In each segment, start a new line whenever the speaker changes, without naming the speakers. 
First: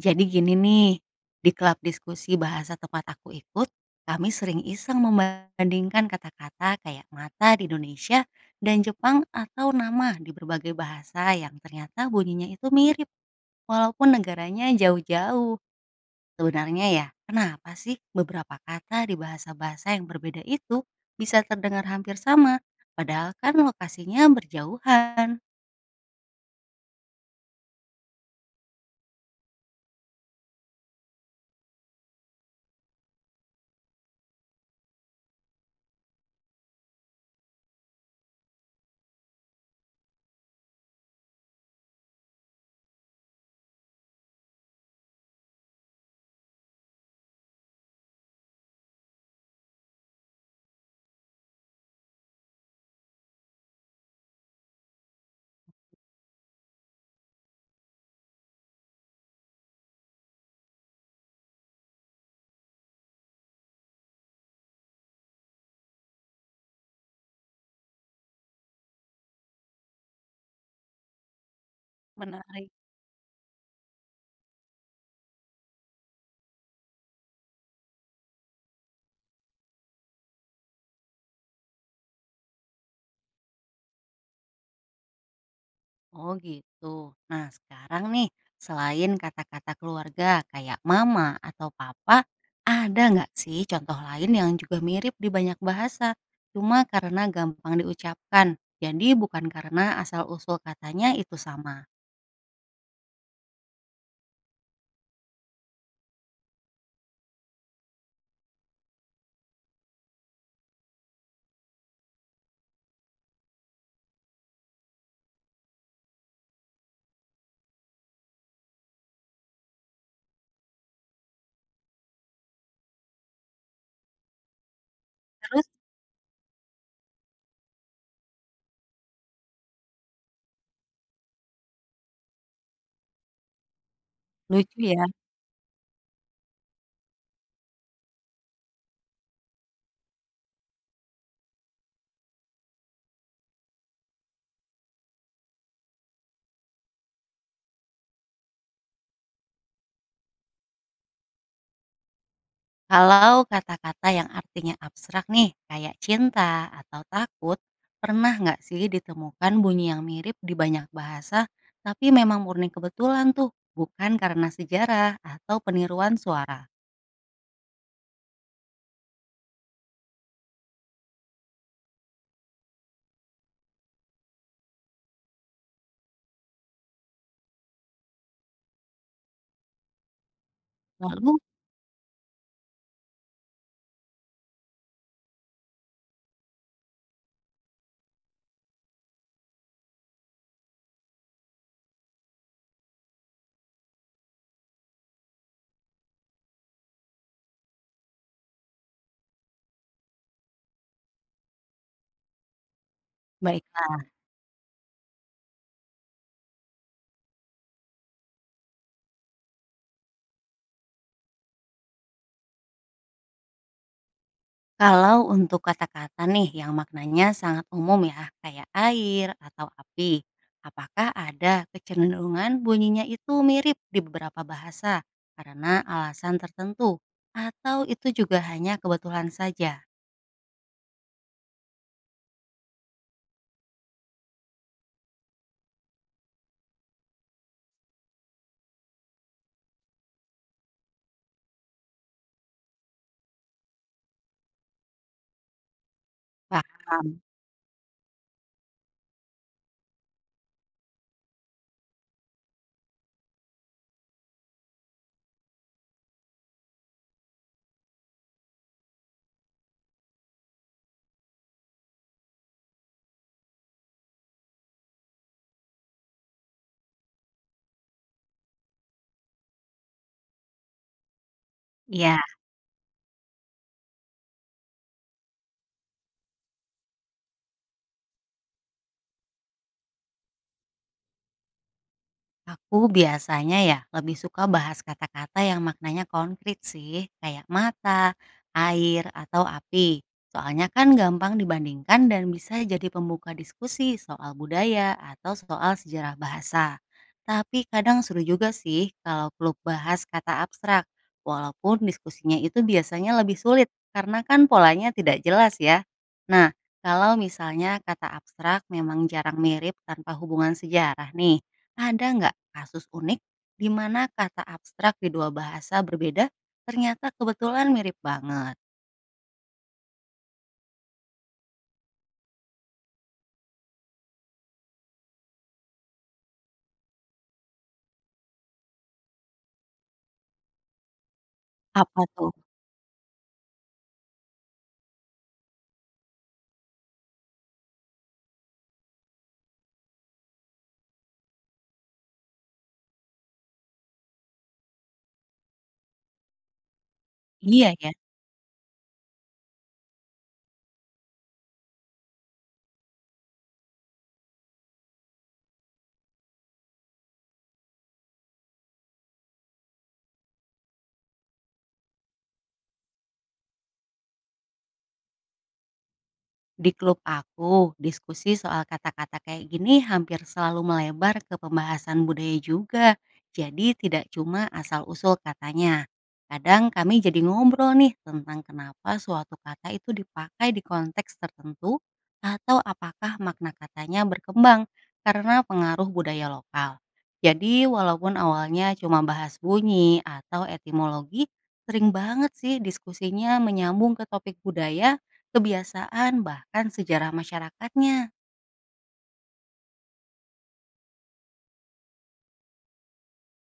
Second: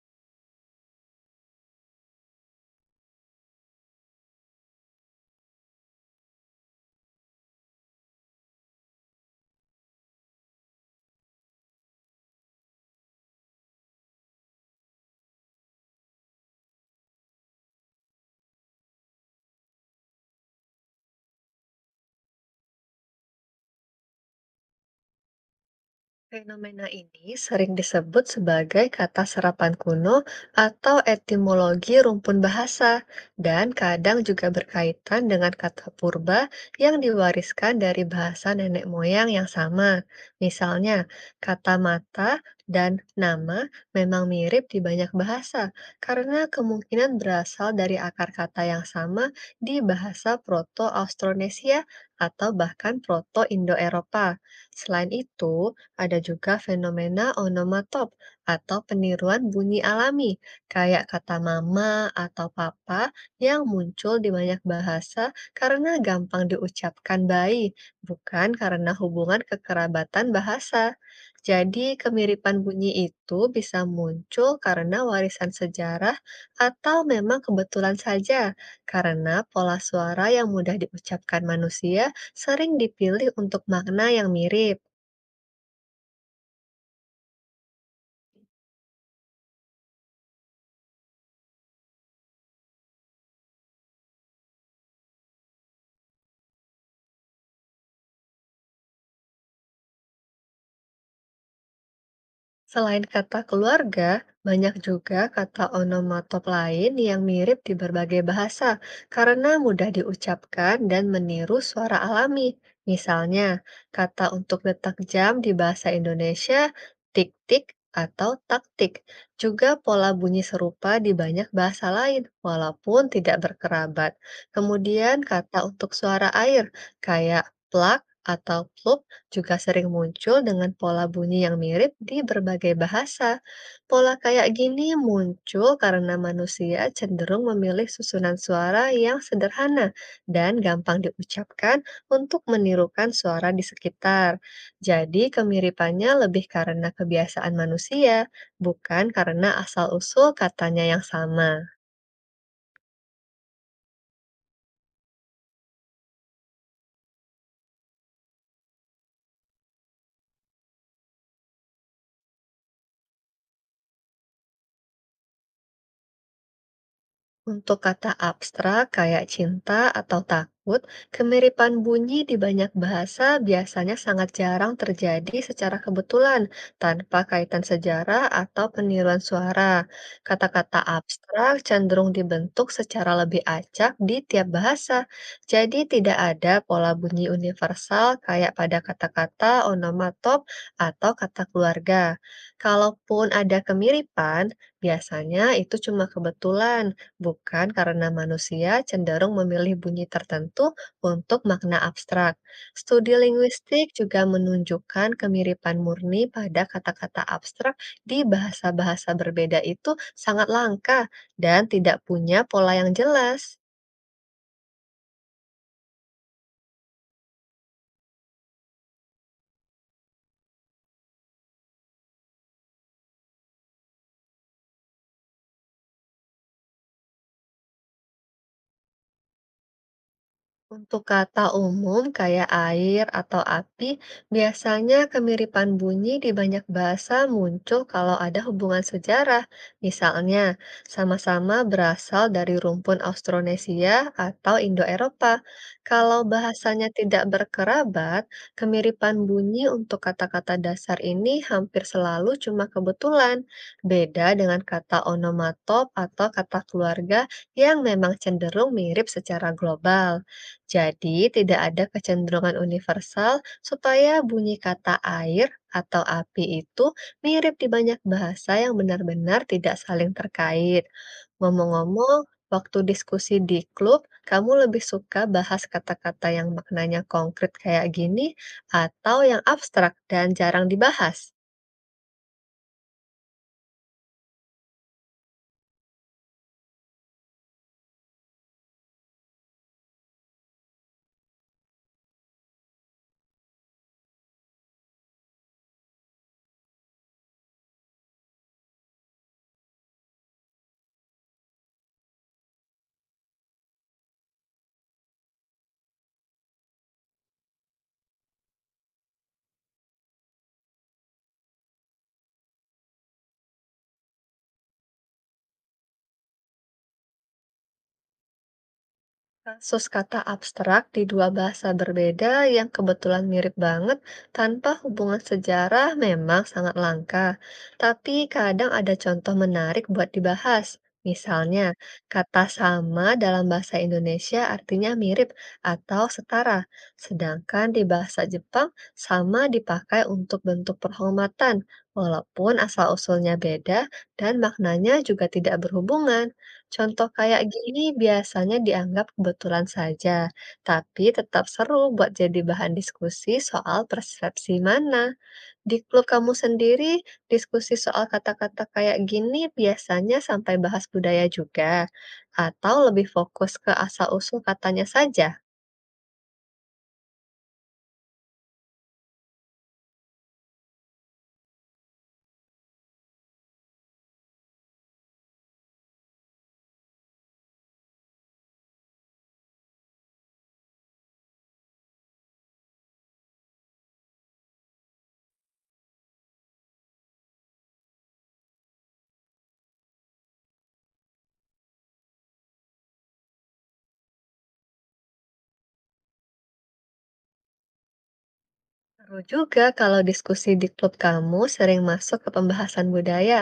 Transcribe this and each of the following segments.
Jadi gini nih, di klub diskusi bahasa tempat aku ikut, kami sering iseng membandingkan kata-kata kayak mata di Indonesia dan Jepang atau nama di berbagai bahasa yang ternyata bunyinya itu mirip walaupun negaranya jauh-jauh. Sebenarnya ya, kenapa sih beberapa kata di bahasa-bahasa yang berbeda itu bisa terdengar hampir sama, padahal kan lokasinya berjauhan?
Fenomena ini sering disebut sebagai kata serapan kuno atau etimologi rumpun bahasa, dan kadang juga berkaitan dengan kata purba yang diwariskan dari bahasa nenek moyang yang sama. Misalnya, kata mata dan nama memang mirip di banyak bahasa karena kemungkinan berasal dari akar kata yang sama di bahasa Proto-Austronesia atau bahkan Proto-Indo-Eropa. Selain itu, ada juga fenomena onomatop atau peniruan bunyi alami, kayak kata mama atau papa yang muncul di banyak bahasa karena gampang diucapkan bayi, bukan karena hubungan kekerabatan bahasa. Jadi, kemiripan
Menarik.
bunyi itu bisa muncul karena warisan sejarah atau memang kebetulan saja, karena pola suara yang mudah diucapkan manusia sering dipilih untuk makna yang mirip.
Oh gitu. Nah sekarang nih, selain kata-kata keluarga kayak mama atau papa, ada nggak sih contoh lain yang juga mirip di banyak bahasa? Cuma karena gampang diucapkan, jadi bukan karena asal-usul katanya itu sama.
Selain kata keluarga, banyak juga kata onomatop lain yang mirip di berbagai bahasa karena mudah diucapkan dan meniru suara alami. Misalnya, kata untuk detak jam di bahasa Indonesia tik-tik atau taktik. Juga pola bunyi serupa di banyak bahasa lain, walaupun tidak berkerabat. Kemudian kata
Terus
untuk suara air, kayak plak atau plup juga sering muncul dengan pola bunyi yang mirip di berbagai bahasa. Pola kayak
lucu
gini
ya.
muncul karena manusia cenderung memilih susunan suara yang sederhana dan gampang diucapkan untuk menirukan suara di sekitar. Jadi, kemiripannya lebih karena kebiasaan manusia, bukan karena asal-usul katanya yang sama.
Kalau kata-kata yang artinya abstrak nih, kayak cinta atau takut, pernah nggak sih ditemukan bunyi yang mirip di banyak bahasa, tapi memang murni kebetulan tuh, bukan karena sejarah atau peniruan suara?
Untuk kata abstrak kayak cinta atau takut, kemiripan bunyi di banyak bahasa biasanya sangat jarang terjadi secara kebetulan tanpa kaitan sejarah atau peniruan suara. Kata-kata
Lalu,
abstrak cenderung dibentuk secara lebih acak di tiap bahasa, jadi tidak ada pola bunyi universal kayak pada kata-kata onomatop atau kata keluarga. Kalaupun ada kemiripan, biasanya itu cuma kebetulan bukan karena manusia cenderung memilih bunyi tertentu untuk makna abstrak. Studi linguistik
baiklah.
juga menunjukkan kemiripan murni pada kata-kata abstrak di bahasa-bahasa berbeda itu sangat langka dan tidak punya pola yang jelas.
Kalau untuk kata-kata nih yang maknanya sangat umum ya, kayak air atau api, apakah ada kecenderungan bunyinya itu mirip di beberapa bahasa karena alasan tertentu? Atau itu juga hanya kebetulan saja?
Untuk kata umum kayak air atau api, biasanya kemiripan bunyi di banyak bahasa muncul kalau ada hubungan sejarah. Misalnya, sama-sama berasal dari rumpun Austronesia atau Indo-Eropa. Kalau bahasanya
Paham?
tidak berkerabat, kemiripan bunyi untuk kata-kata dasar ini hampir selalu cuma kebetulan. Beda dengan kata onomatop atau kata keluarga yang memang cenderung mirip secara global. Jadi, tidak ada kecenderungan universal supaya bunyi kata air atau api itu mirip di banyak bahasa yang benar-benar tidak saling terkait. Ngomong-ngomong,
Ya.
waktu diskusi di klub, kamu lebih suka bahas kata-kata yang maknanya konkret kayak gini atau yang abstrak dan jarang dibahas?
Aku biasanya ya lebih suka bahas kata-kata yang maknanya konkret sih, kayak mata, air, atau api. Soalnya kan gampang dibandingkan dan bisa jadi pembuka diskusi soal budaya atau soal sejarah bahasa. Tapi kadang seru juga sih kalau klub bahas kata abstrak, walaupun diskusinya itu biasanya lebih sulit karena kan polanya tidak jelas ya. Nah, kalau misalnya kata abstrak memang jarang mirip tanpa hubungan sejarah nih. Ada nggak kasus unik di mana kata abstrak di dua bahasa berbeda ternyata kebetulan mirip banget?
Kasus kata abstrak di dua bahasa berbeda yang kebetulan mirip banget tanpa hubungan sejarah memang sangat langka, tapi kadang ada contoh menarik buat dibahas. Misalnya,
Apa tuh?
kata sama dalam bahasa Indonesia artinya mirip atau setara, sedangkan di bahasa Jepang sama dipakai untuk bentuk perhormatan, walaupun asal-usulnya beda dan maknanya juga tidak berhubungan. Contoh kayak
Iya
gini
ya.
biasanya dianggap kebetulan saja, tapi tetap seru buat jadi bahan diskusi soal persepsi mana. Di klub kamu sendiri, diskusi soal kata-kata kayak gini biasanya sampai bahas budaya juga, atau lebih fokus ke asal-usul katanya saja?
Di klub aku, diskusi soal kata-kata kayak gini hampir selalu melebar ke pembahasan budaya juga. Jadi tidak cuma asal-usul katanya. Kadang kami jadi ngobrol nih tentang kenapa suatu kata itu dipakai di konteks tertentu atau apakah makna katanya berkembang karena pengaruh budaya lokal. Jadi walaupun awalnya cuma bahas bunyi atau etimologi, sering banget sih diskusinya menyambung ke topik budaya, kebiasaan, bahkan sejarah masyarakatnya.
Seru juga kalau diskusi di klub kamu sering masuk ke pembahasan budaya,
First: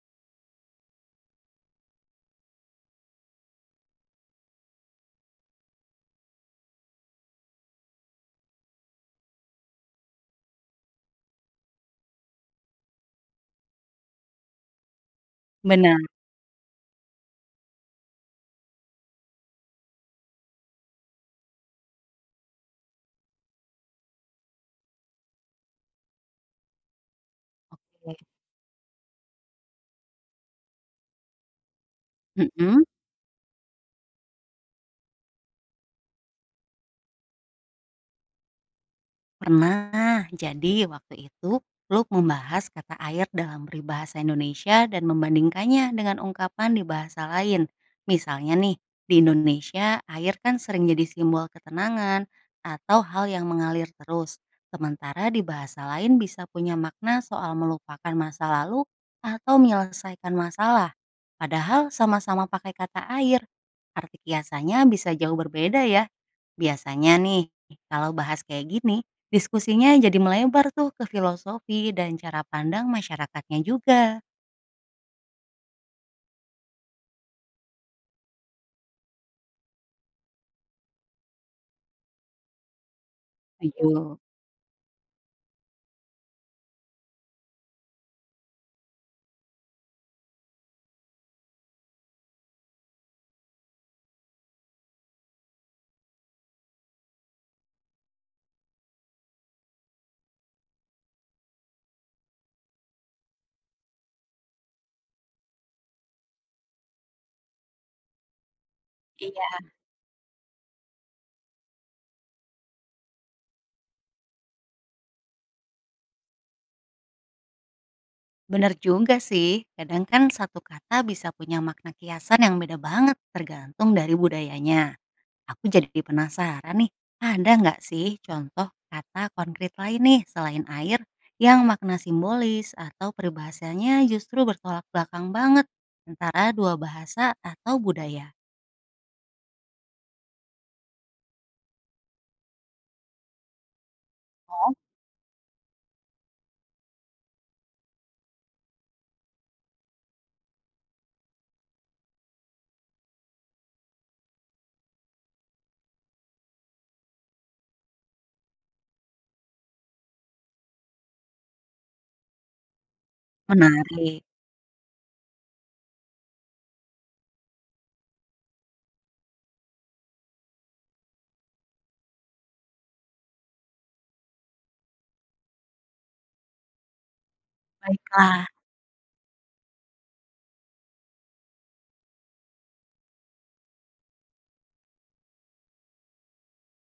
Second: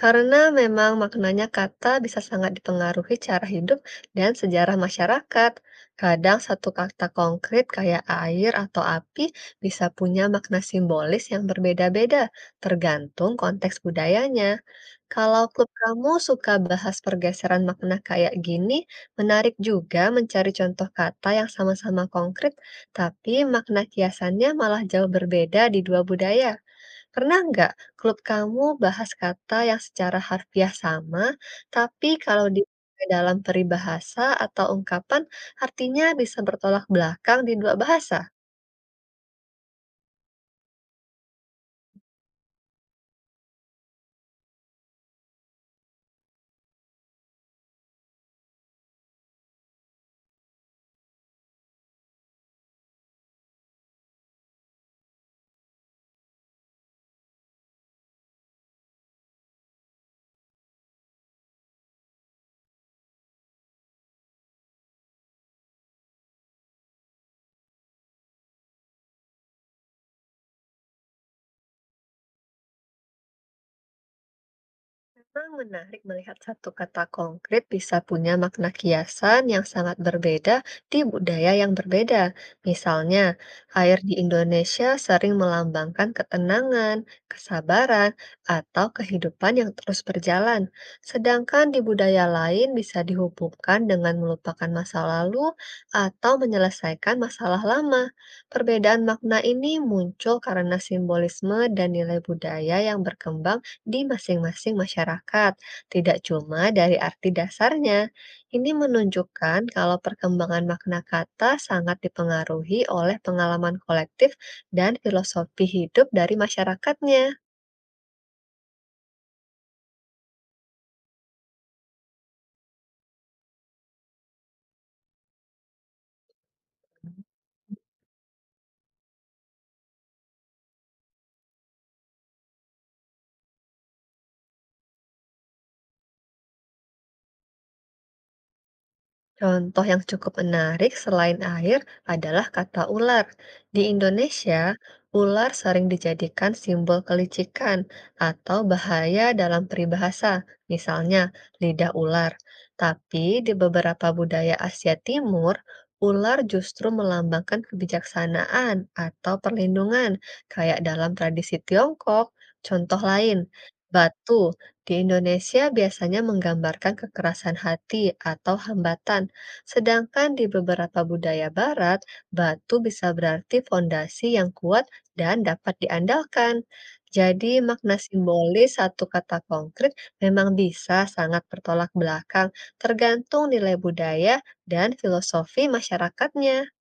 karena memang maknanya kata bisa sangat dipengaruhi cara hidup dan sejarah masyarakat. Kadang satu kata konkret kayak air atau api bisa punya makna simbolis yang berbeda-beda, tergantung konteks budayanya. Kalau klub
Benar.
kamu suka bahas pergeseran makna kayak gini, menarik juga mencari contoh kata yang sama-sama konkret tapi makna kiasannya malah jauh berbeda di dua budaya. Pernah nggak klub
Oke,
kamu bahas kata yang secara harfiah sama, tapi kalau
mhm.
dipakai dalam peribahasa atau ungkapan, artinya bisa bertolak belakang di dua bahasa?
Pernah. Jadi waktu itu Luke membahas kata air dalam peribahasa Indonesia dan membandingkannya dengan ungkapan di bahasa lain. Misalnya nih, di Indonesia air kan sering jadi simbol ketenangan atau hal yang mengalir terus. Sementara di bahasa lain bisa punya makna soal melupakan masa lalu atau menyelesaikan masalah. Padahal sama-sama pakai kata air. Arti kiasannya bisa jauh berbeda ya. Biasanya nih, kalau bahas kayak gini, diskusinya jadi melebar tuh ke filosofi dan cara pandang masyarakatnya juga.
Memang menarik melihat satu kata konkret bisa punya makna kiasan yang sangat berbeda di budaya yang berbeda. Misalnya, air di
Setuju.
Indonesia sering melambangkan ketenangan, kesabaran, atau kehidupan yang terus berjalan. Sedangkan di budaya lain bisa dihubungkan dengan melupakan masa lalu atau menyelesaikan masalah lama. Perbedaan makna ini muncul karena simbolisme dan nilai budaya yang berkembang di masing-masing masyarakat, tidak cuma dari arti dasarnya. Ini menunjukkan kalau perkembangan makna kata sangat dipengaruhi oleh pengalaman kolektif dan filosofi hidup dari masyarakatnya.
Bener juga sih, kadang kan satu kata bisa punya makna kiasan yang beda banget tergantung dari budayanya. Aku jadi penasaran nih, ada nggak sih contoh kata konkret lain nih selain air yang makna simbolis atau peribahasanya justru bertolak belakang banget antara dua bahasa atau budaya?
Contoh yang cukup menarik selain air adalah kata ular. Di Indonesia,
Oh,
ular sering dijadikan simbol kelicikan atau bahaya dalam peribahasa, misalnya lidah ular. Tapi di beberapa budaya Asia Timur, ular justru melambangkan kebijaksanaan atau perlindungan, kayak dalam tradisi Tiongkok. Contoh lain,
menarik.
batu di Indonesia biasanya menggambarkan kekerasan hati atau hambatan. Sedangkan di beberapa budaya Barat, batu bisa berarti fondasi yang kuat dan dapat diandalkan. Jadi, makna
Baiklah.
simbolis satu kata konkret memang bisa sangat bertolak belakang, tergantung nilai budaya dan filosofi masyarakatnya.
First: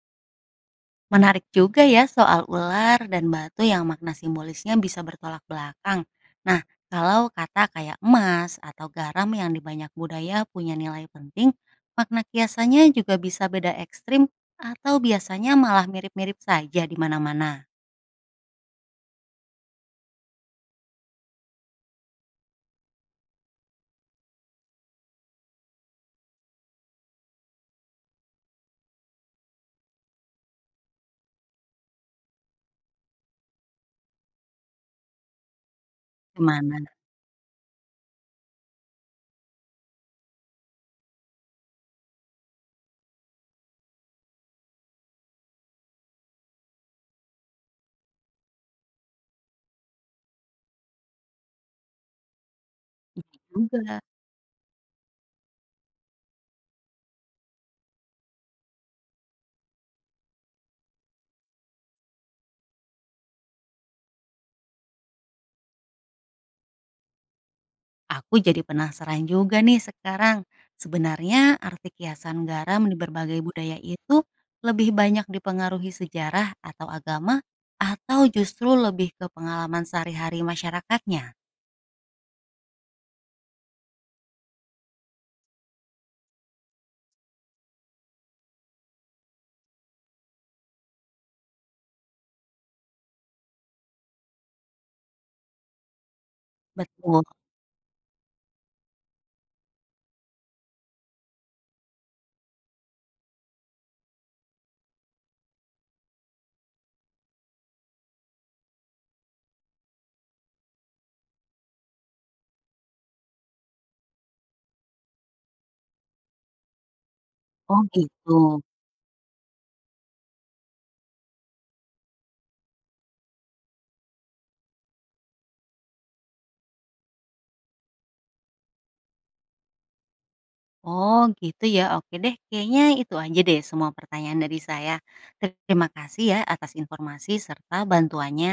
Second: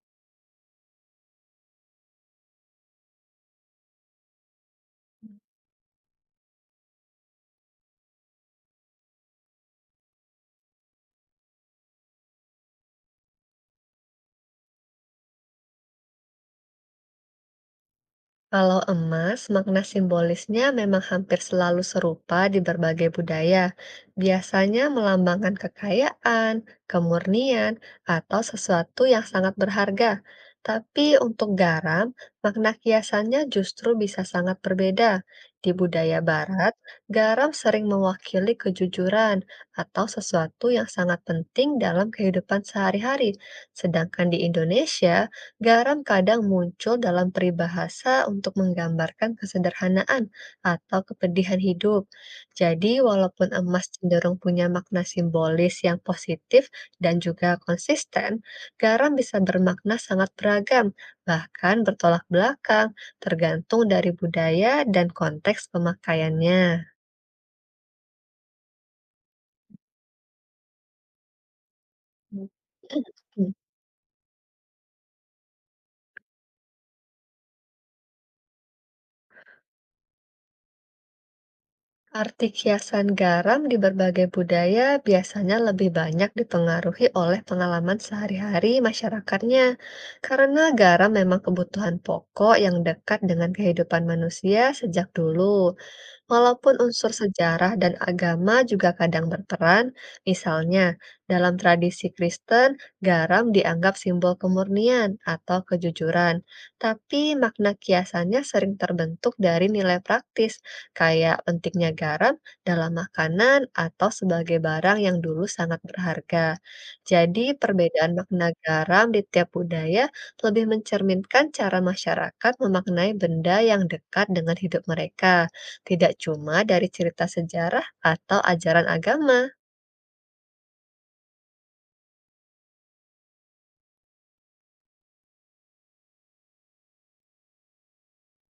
Menarik juga ya soal ular dan batu yang makna simbolisnya bisa bertolak belakang. Nah, kalau kata kayak emas atau garam yang di banyak budaya punya nilai penting, makna kiasannya juga bisa beda ekstrim atau biasanya malah mirip-mirip saja di mana-mana.
Kalau emas, makna simbolisnya memang hampir selalu serupa di berbagai budaya. Biasanya melambangkan kekayaan, kemurnian, atau sesuatu yang sangat berharga. Tapi untuk garam, makna kiasannya justru bisa sangat berbeda. Di budaya Barat,
Gimana?
garam sering mewakili kejujuran atau sesuatu yang sangat penting dalam kehidupan sehari-hari. Sedangkan di Indonesia, garam kadang muncul dalam peribahasa untuk menggambarkan kesederhanaan atau kepedihan hidup. Jadi,
Iya
walaupun emas
juga.
cenderung punya makna simbolis yang positif dan juga konsisten, garam bisa bermakna sangat beragam, bahkan bertolak belakang, tergantung dari budaya dan konteks pemakaiannya.
Aku jadi penasaran juga nih sekarang. Sebenarnya arti kiasan garam di berbagai
Mm.
budaya itu lebih banyak dipengaruhi sejarah atau agama atau justru lebih ke pengalaman sehari-hari masyarakatnya?
Arti kiasan garam di berbagai budaya biasanya lebih banyak dipengaruhi oleh pengalaman sehari-hari masyarakatnya, karena garam memang kebutuhan pokok yang dekat dengan kehidupan manusia sejak dulu. Walaupun unsur
Betul.
sejarah dan agama juga kadang berperan, misalnya dalam tradisi Kristen, garam dianggap simbol kemurnian atau kejujuran, tapi makna kiasannya sering terbentuk dari nilai praktis, kayak pentingnya garam dalam makanan atau sebagai barang yang dulu sangat berharga. Jadi,
Oh
perbedaan
gitu.
makna garam di tiap budaya lebih mencerminkan cara masyarakat memaknai benda yang dekat dengan hidup mereka. Tidak cuma dari cerita sejarah atau ajaran agama.
Oh gitu ya. Oke deh, kayaknya itu aja deh semua pertanyaan dari saya. Terima kasih ya atas informasi serta bantuannya.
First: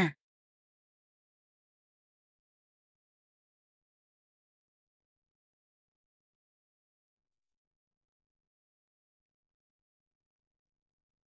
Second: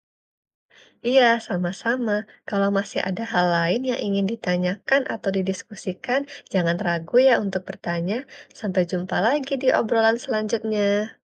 Iya, sama-sama. Kalau masih ada hal lain yang ingin ditanyakan atau didiskusikan, jangan ragu ya untuk bertanya. Sampai jumpa lagi di obrolan selanjutnya.